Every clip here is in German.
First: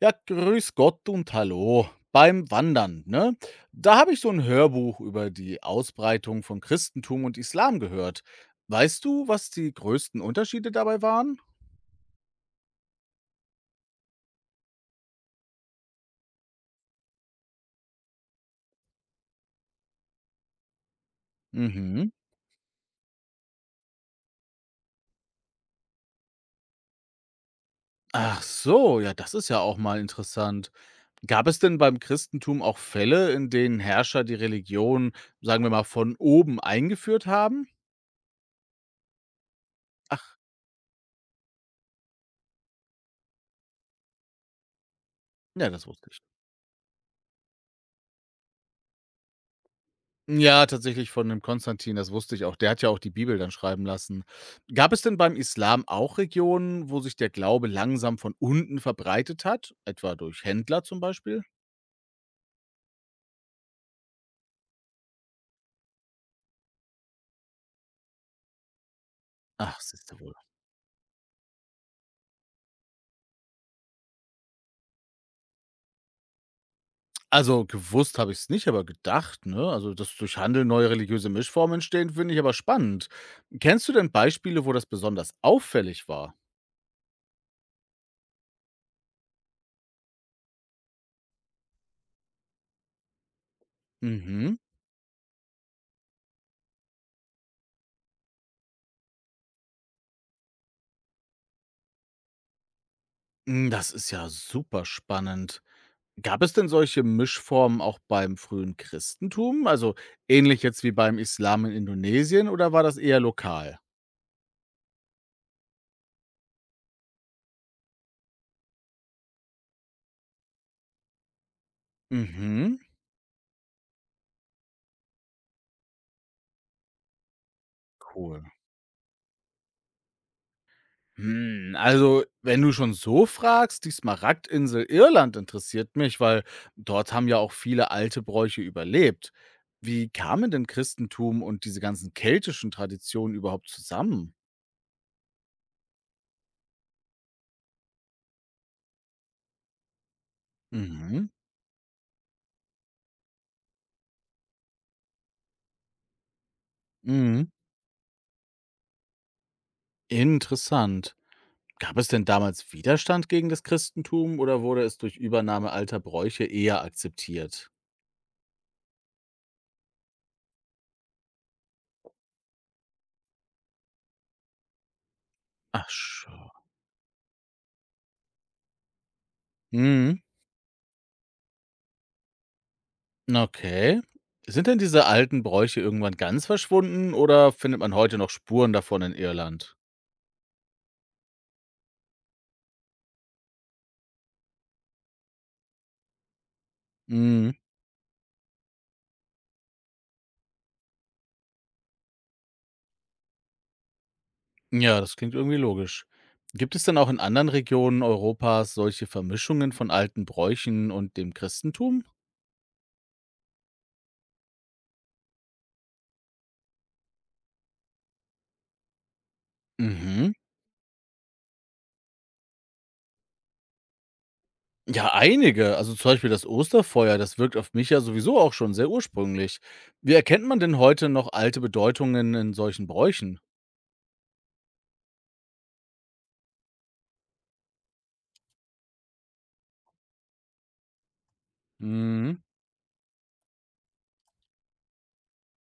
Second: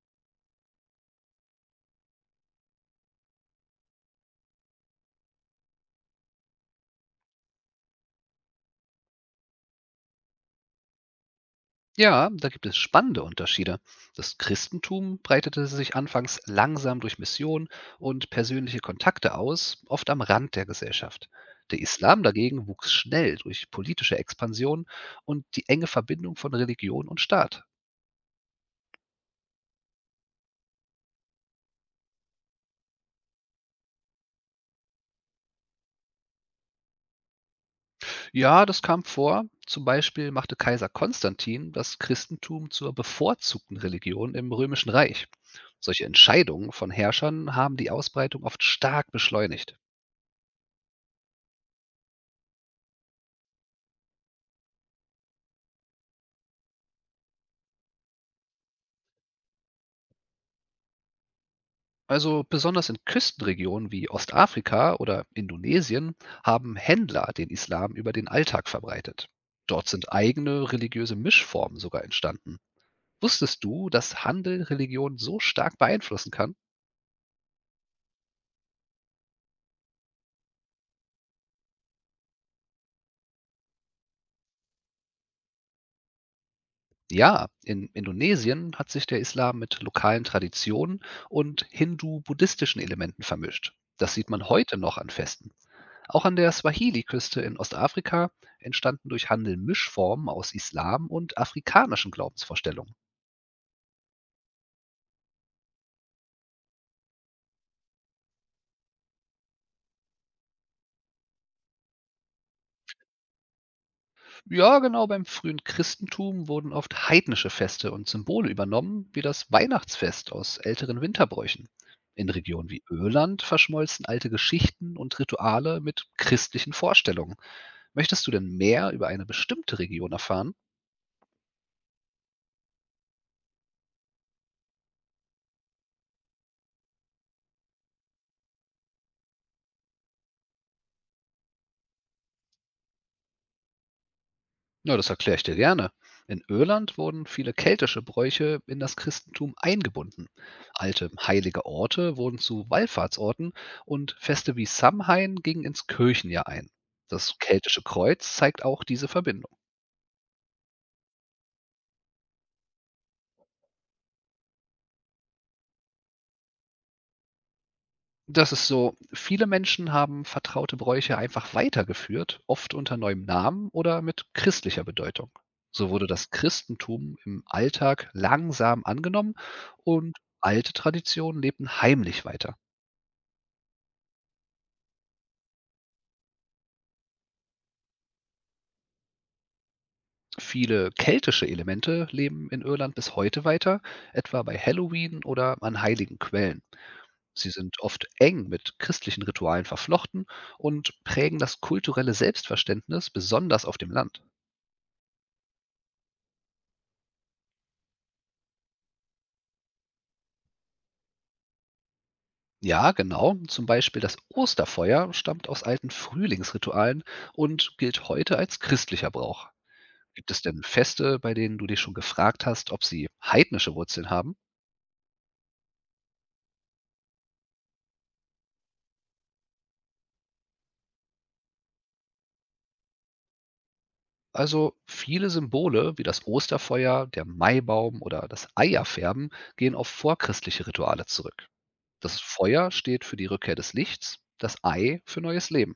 Ja, grüß Gott und hallo. Beim Wandern, ne? Da habe ich so ein Hörbuch über die Ausbreitung von Christentum und Islam gehört. Weißt du, was die größten Unterschiede dabei waren? Ja, da gibt es spannende Unterschiede. Das Christentum breitete sich anfangs langsam durch Mission und persönliche Kontakte aus, oft am Rand der Gesellschaft. Der Mhm. Islam dagegen wuchs schnell durch politische Expansion und die enge Verbindung von Religion und Staat. Ach so, ja, das ist ja auch mal interessant. Gab es denn beim Christentum auch Fälle, in denen Herrscher die Religion, sagen wir mal, von oben eingeführt haben? Ja, das kam vor. Zum Beispiel Ach, machte Kaiser Konstantin das Christentum zur bevorzugten Religion im Römischen Reich. ja, das Solche wusste ich. Entscheidungen von Herrschern haben die Ausbreitung oft stark beschleunigt. Ja, tatsächlich von dem Konstantin, das wusste ich auch. Der hat ja auch die Bibel dann schreiben lassen. Gab es denn beim Islam auch Regionen, wo sich der Glaube langsam von unten verbreitet hat, etwa durch Händler zum Beispiel? Also besonders in Küstenregionen wie Ostafrika oder Indonesien haben Händler den Islam über den Alltag verbreitet. Ach, Dort siehst sind du wohl. eigene religiöse Mischformen sogar entstanden. Wusstest du, dass Handel Religion so stark beeinflussen kann? Also gewusst habe ich es nicht, aber gedacht, ne? Also, dass durch Handel neue religiöse Mischformen entstehen, finde ich aber spannend. Kennst du denn Beispiele, wo das besonders auffällig war? Ja, in Indonesien hat sich der Islam mit lokalen Traditionen und hindu-buddhistischen Elementen vermischt. Das sieht man Mhm. heute noch an Festen. Auch an der Swahili-Küste in Ostafrika entstanden durch Handel Mischformen aus Islam und afrikanischen Glaubensvorstellungen. Mm, das ist ja super spannend. Gab es denn solche Mischformen auch beim frühen Christentum? Also ähnlich jetzt wie beim Islam in Indonesien oder war das eher lokal? Ja, genau, beim frühen Christentum wurden oft heidnische Feste und Symbole übernommen, wie das Weihnachtsfest aus älteren Winterbräuchen. In Regionen Mhm, wie Irland verschmolzen alte Geschichten und Rituale mit christlichen Vorstellungen. Möchtest du cool. denn mehr über eine bestimmte Region erfahren? Hm, also, wenn du schon so fragst, die Smaragdinsel Irland interessiert mich, weil dort haben ja auch viele alte Bräuche überlebt. Wie kamen denn Christentum und diese ganzen keltischen Traditionen überhaupt zusammen? Ja, das erkläre ich dir gerne. In Irland wurden viele keltische Bräuche in das Christentum eingebunden. Alte Mhm, heilige Orte wurden zu Wallfahrtsorten und Feste wie Samhain gingen ins Kirchenjahr ein. Das mhm. keltische Kreuz zeigt auch diese Verbindung. Interessant. Gab es denn damals Widerstand gegen das Christentum oder wurde es durch Übernahme alter Bräuche eher akzeptiert? Das ist so, viele Menschen haben vertraute Bräuche einfach weitergeführt, oft unter neuem Namen oder mit christlicher Bedeutung. So Ach wurde das so. Christentum im Alltag langsam angenommen und Mhm, alte Traditionen lebten heimlich weiter. okay. Sind denn diese alten Bräuche irgendwann ganz verschwunden oder findet man heute noch Spuren davon in Irland? Viele keltische Elemente leben in Irland bis heute weiter, etwa bei Halloween oder an heiligen Quellen. Sie Mhm. sind oft eng mit christlichen Ritualen verflochten und prägen das kulturelle Selbstverständnis besonders auf dem Land. Ja, das klingt irgendwie logisch. Gibt es denn auch in anderen Regionen Europas solche Vermischungen von alten Bräuchen und dem Christentum? Ja, genau, zum Beispiel das Osterfeuer stammt aus alten Frühlingsritualen und gilt heute als christlicher Brauch. Gibt Mhm. es denn Feste, bei denen du dich schon gefragt hast, ob sie heidnische Wurzeln haben? Ja, einige. Also zum Beispiel das Osterfeuer, das wirkt auf mich ja sowieso auch schon sehr ursprünglich. Wie erkennt man denn heute noch alte Bedeutungen in solchen Bräuchen? Also viele Symbole wie das Osterfeuer, der Maibaum oder das Eierfärben gehen auf vorchristliche Rituale zurück. Das Mhm. Feuer steht für die Rückkehr des Lichts, das Ei für neues Leben.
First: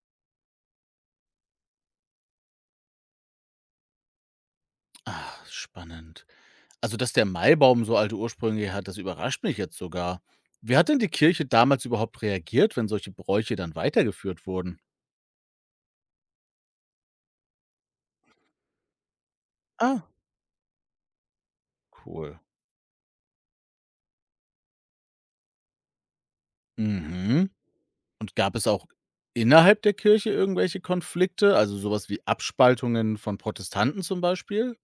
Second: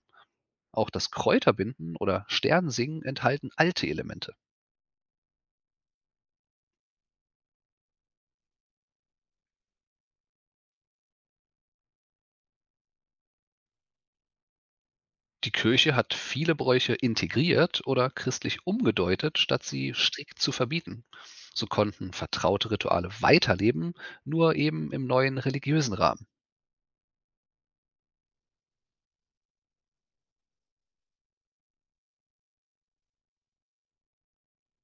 Auch das Kräuterbinden oder Sternsingen enthalten alte Elemente. Ah, spannend. Also, dass der Maibaum so alte Ursprünge hat, das überrascht mich jetzt sogar. Wie hat denn die Kirche damals überhaupt reagiert, wenn solche Bräuche dann weitergeführt wurden? Die Kirche hat viele Bräuche integriert oder christlich umgedeutet, statt sie Ah, strikt zu verbieten. So konnten cool. vertraute Rituale weiterleben, nur eben im neuen religiösen Rahmen. Mhm. Und gab es auch innerhalb der Kirche irgendwelche Konflikte, also sowas wie Abspaltungen von Protestanten zum Beispiel?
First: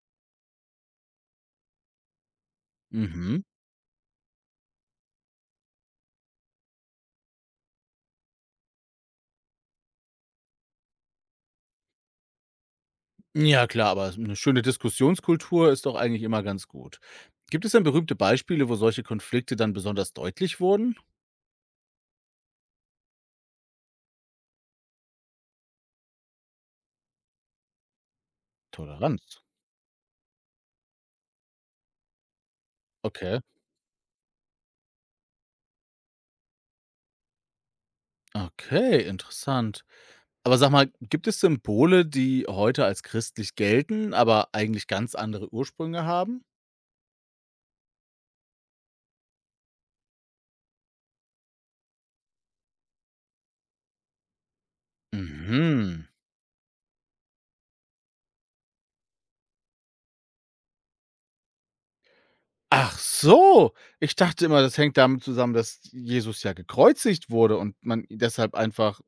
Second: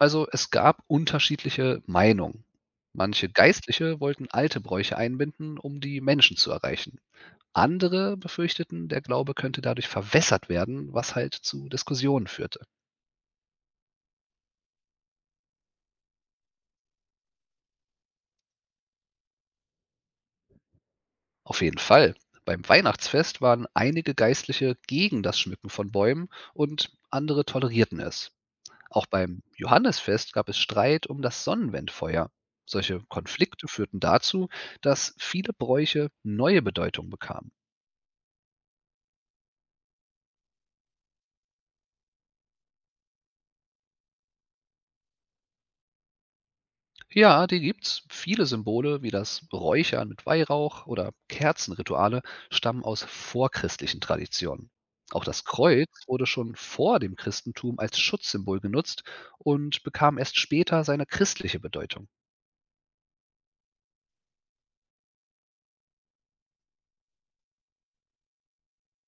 Also, es gab unterschiedliche Meinungen. Manche Mhm. Geistliche wollten alte Bräuche einbinden, um die Menschen zu erreichen. Andere befürchteten, der Glaube könnte dadurch verwässert werden, was halt zu Diskussionen führte. Ja klar, aber eine schöne Diskussionskultur ist doch eigentlich immer ganz gut. Gibt es denn berühmte Beispiele, wo solche Konflikte dann besonders deutlich wurden? Auf jeden Fall. Beim Weihnachtsfest waren einige Geistliche gegen das Schmücken von Bäumen und andere tolerierten es. Auch Toleranz. beim Johannesfest gab es Streit um das Sonnenwendfeuer. Solche Okay. Konflikte führten dazu, dass viele Bräuche neue Bedeutung bekamen. Okay, interessant. Aber sag mal, gibt es Symbole, die heute als christlich gelten, aber eigentlich ganz andere Ursprünge haben? Ja, die gibt's. Viele Symbole wie das Räuchern mit Weihrauch oder Kerzenrituale stammen aus vorchristlichen Traditionen. Auch das Kreuz Mhm. wurde schon vor dem Christentum als Schutzsymbol genutzt und bekam erst später seine christliche Bedeutung. Ach so, ich dachte immer, das hängt damit zusammen, dass Jesus ja gekreuzigt wurde und man deshalb einfach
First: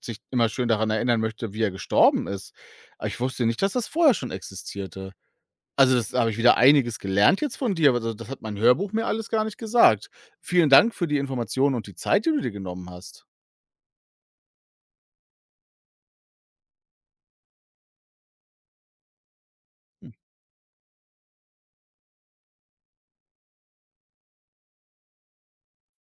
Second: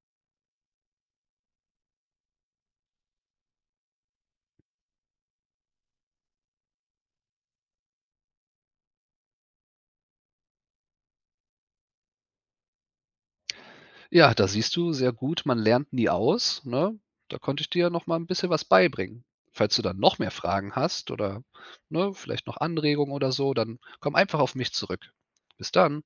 sich immer schön daran erinnern möchte, wie er gestorben ist. Aber ich wusste nicht, dass das vorher schon existierte. Also, das habe ich wieder einiges gelernt jetzt von dir, aber also, das hat mein Hörbuch mir alles gar nicht gesagt. Vielen Dank für die Informationen und die Zeit, die du dir genommen hast. Ja, da siehst du sehr gut, man lernt nie aus. Ne? Da konnte ich dir noch mal ein bisschen was beibringen. Falls du dann noch mehr Fragen hast oder ne, vielleicht noch Anregungen oder so, dann komm einfach auf mich zurück. Bis dann.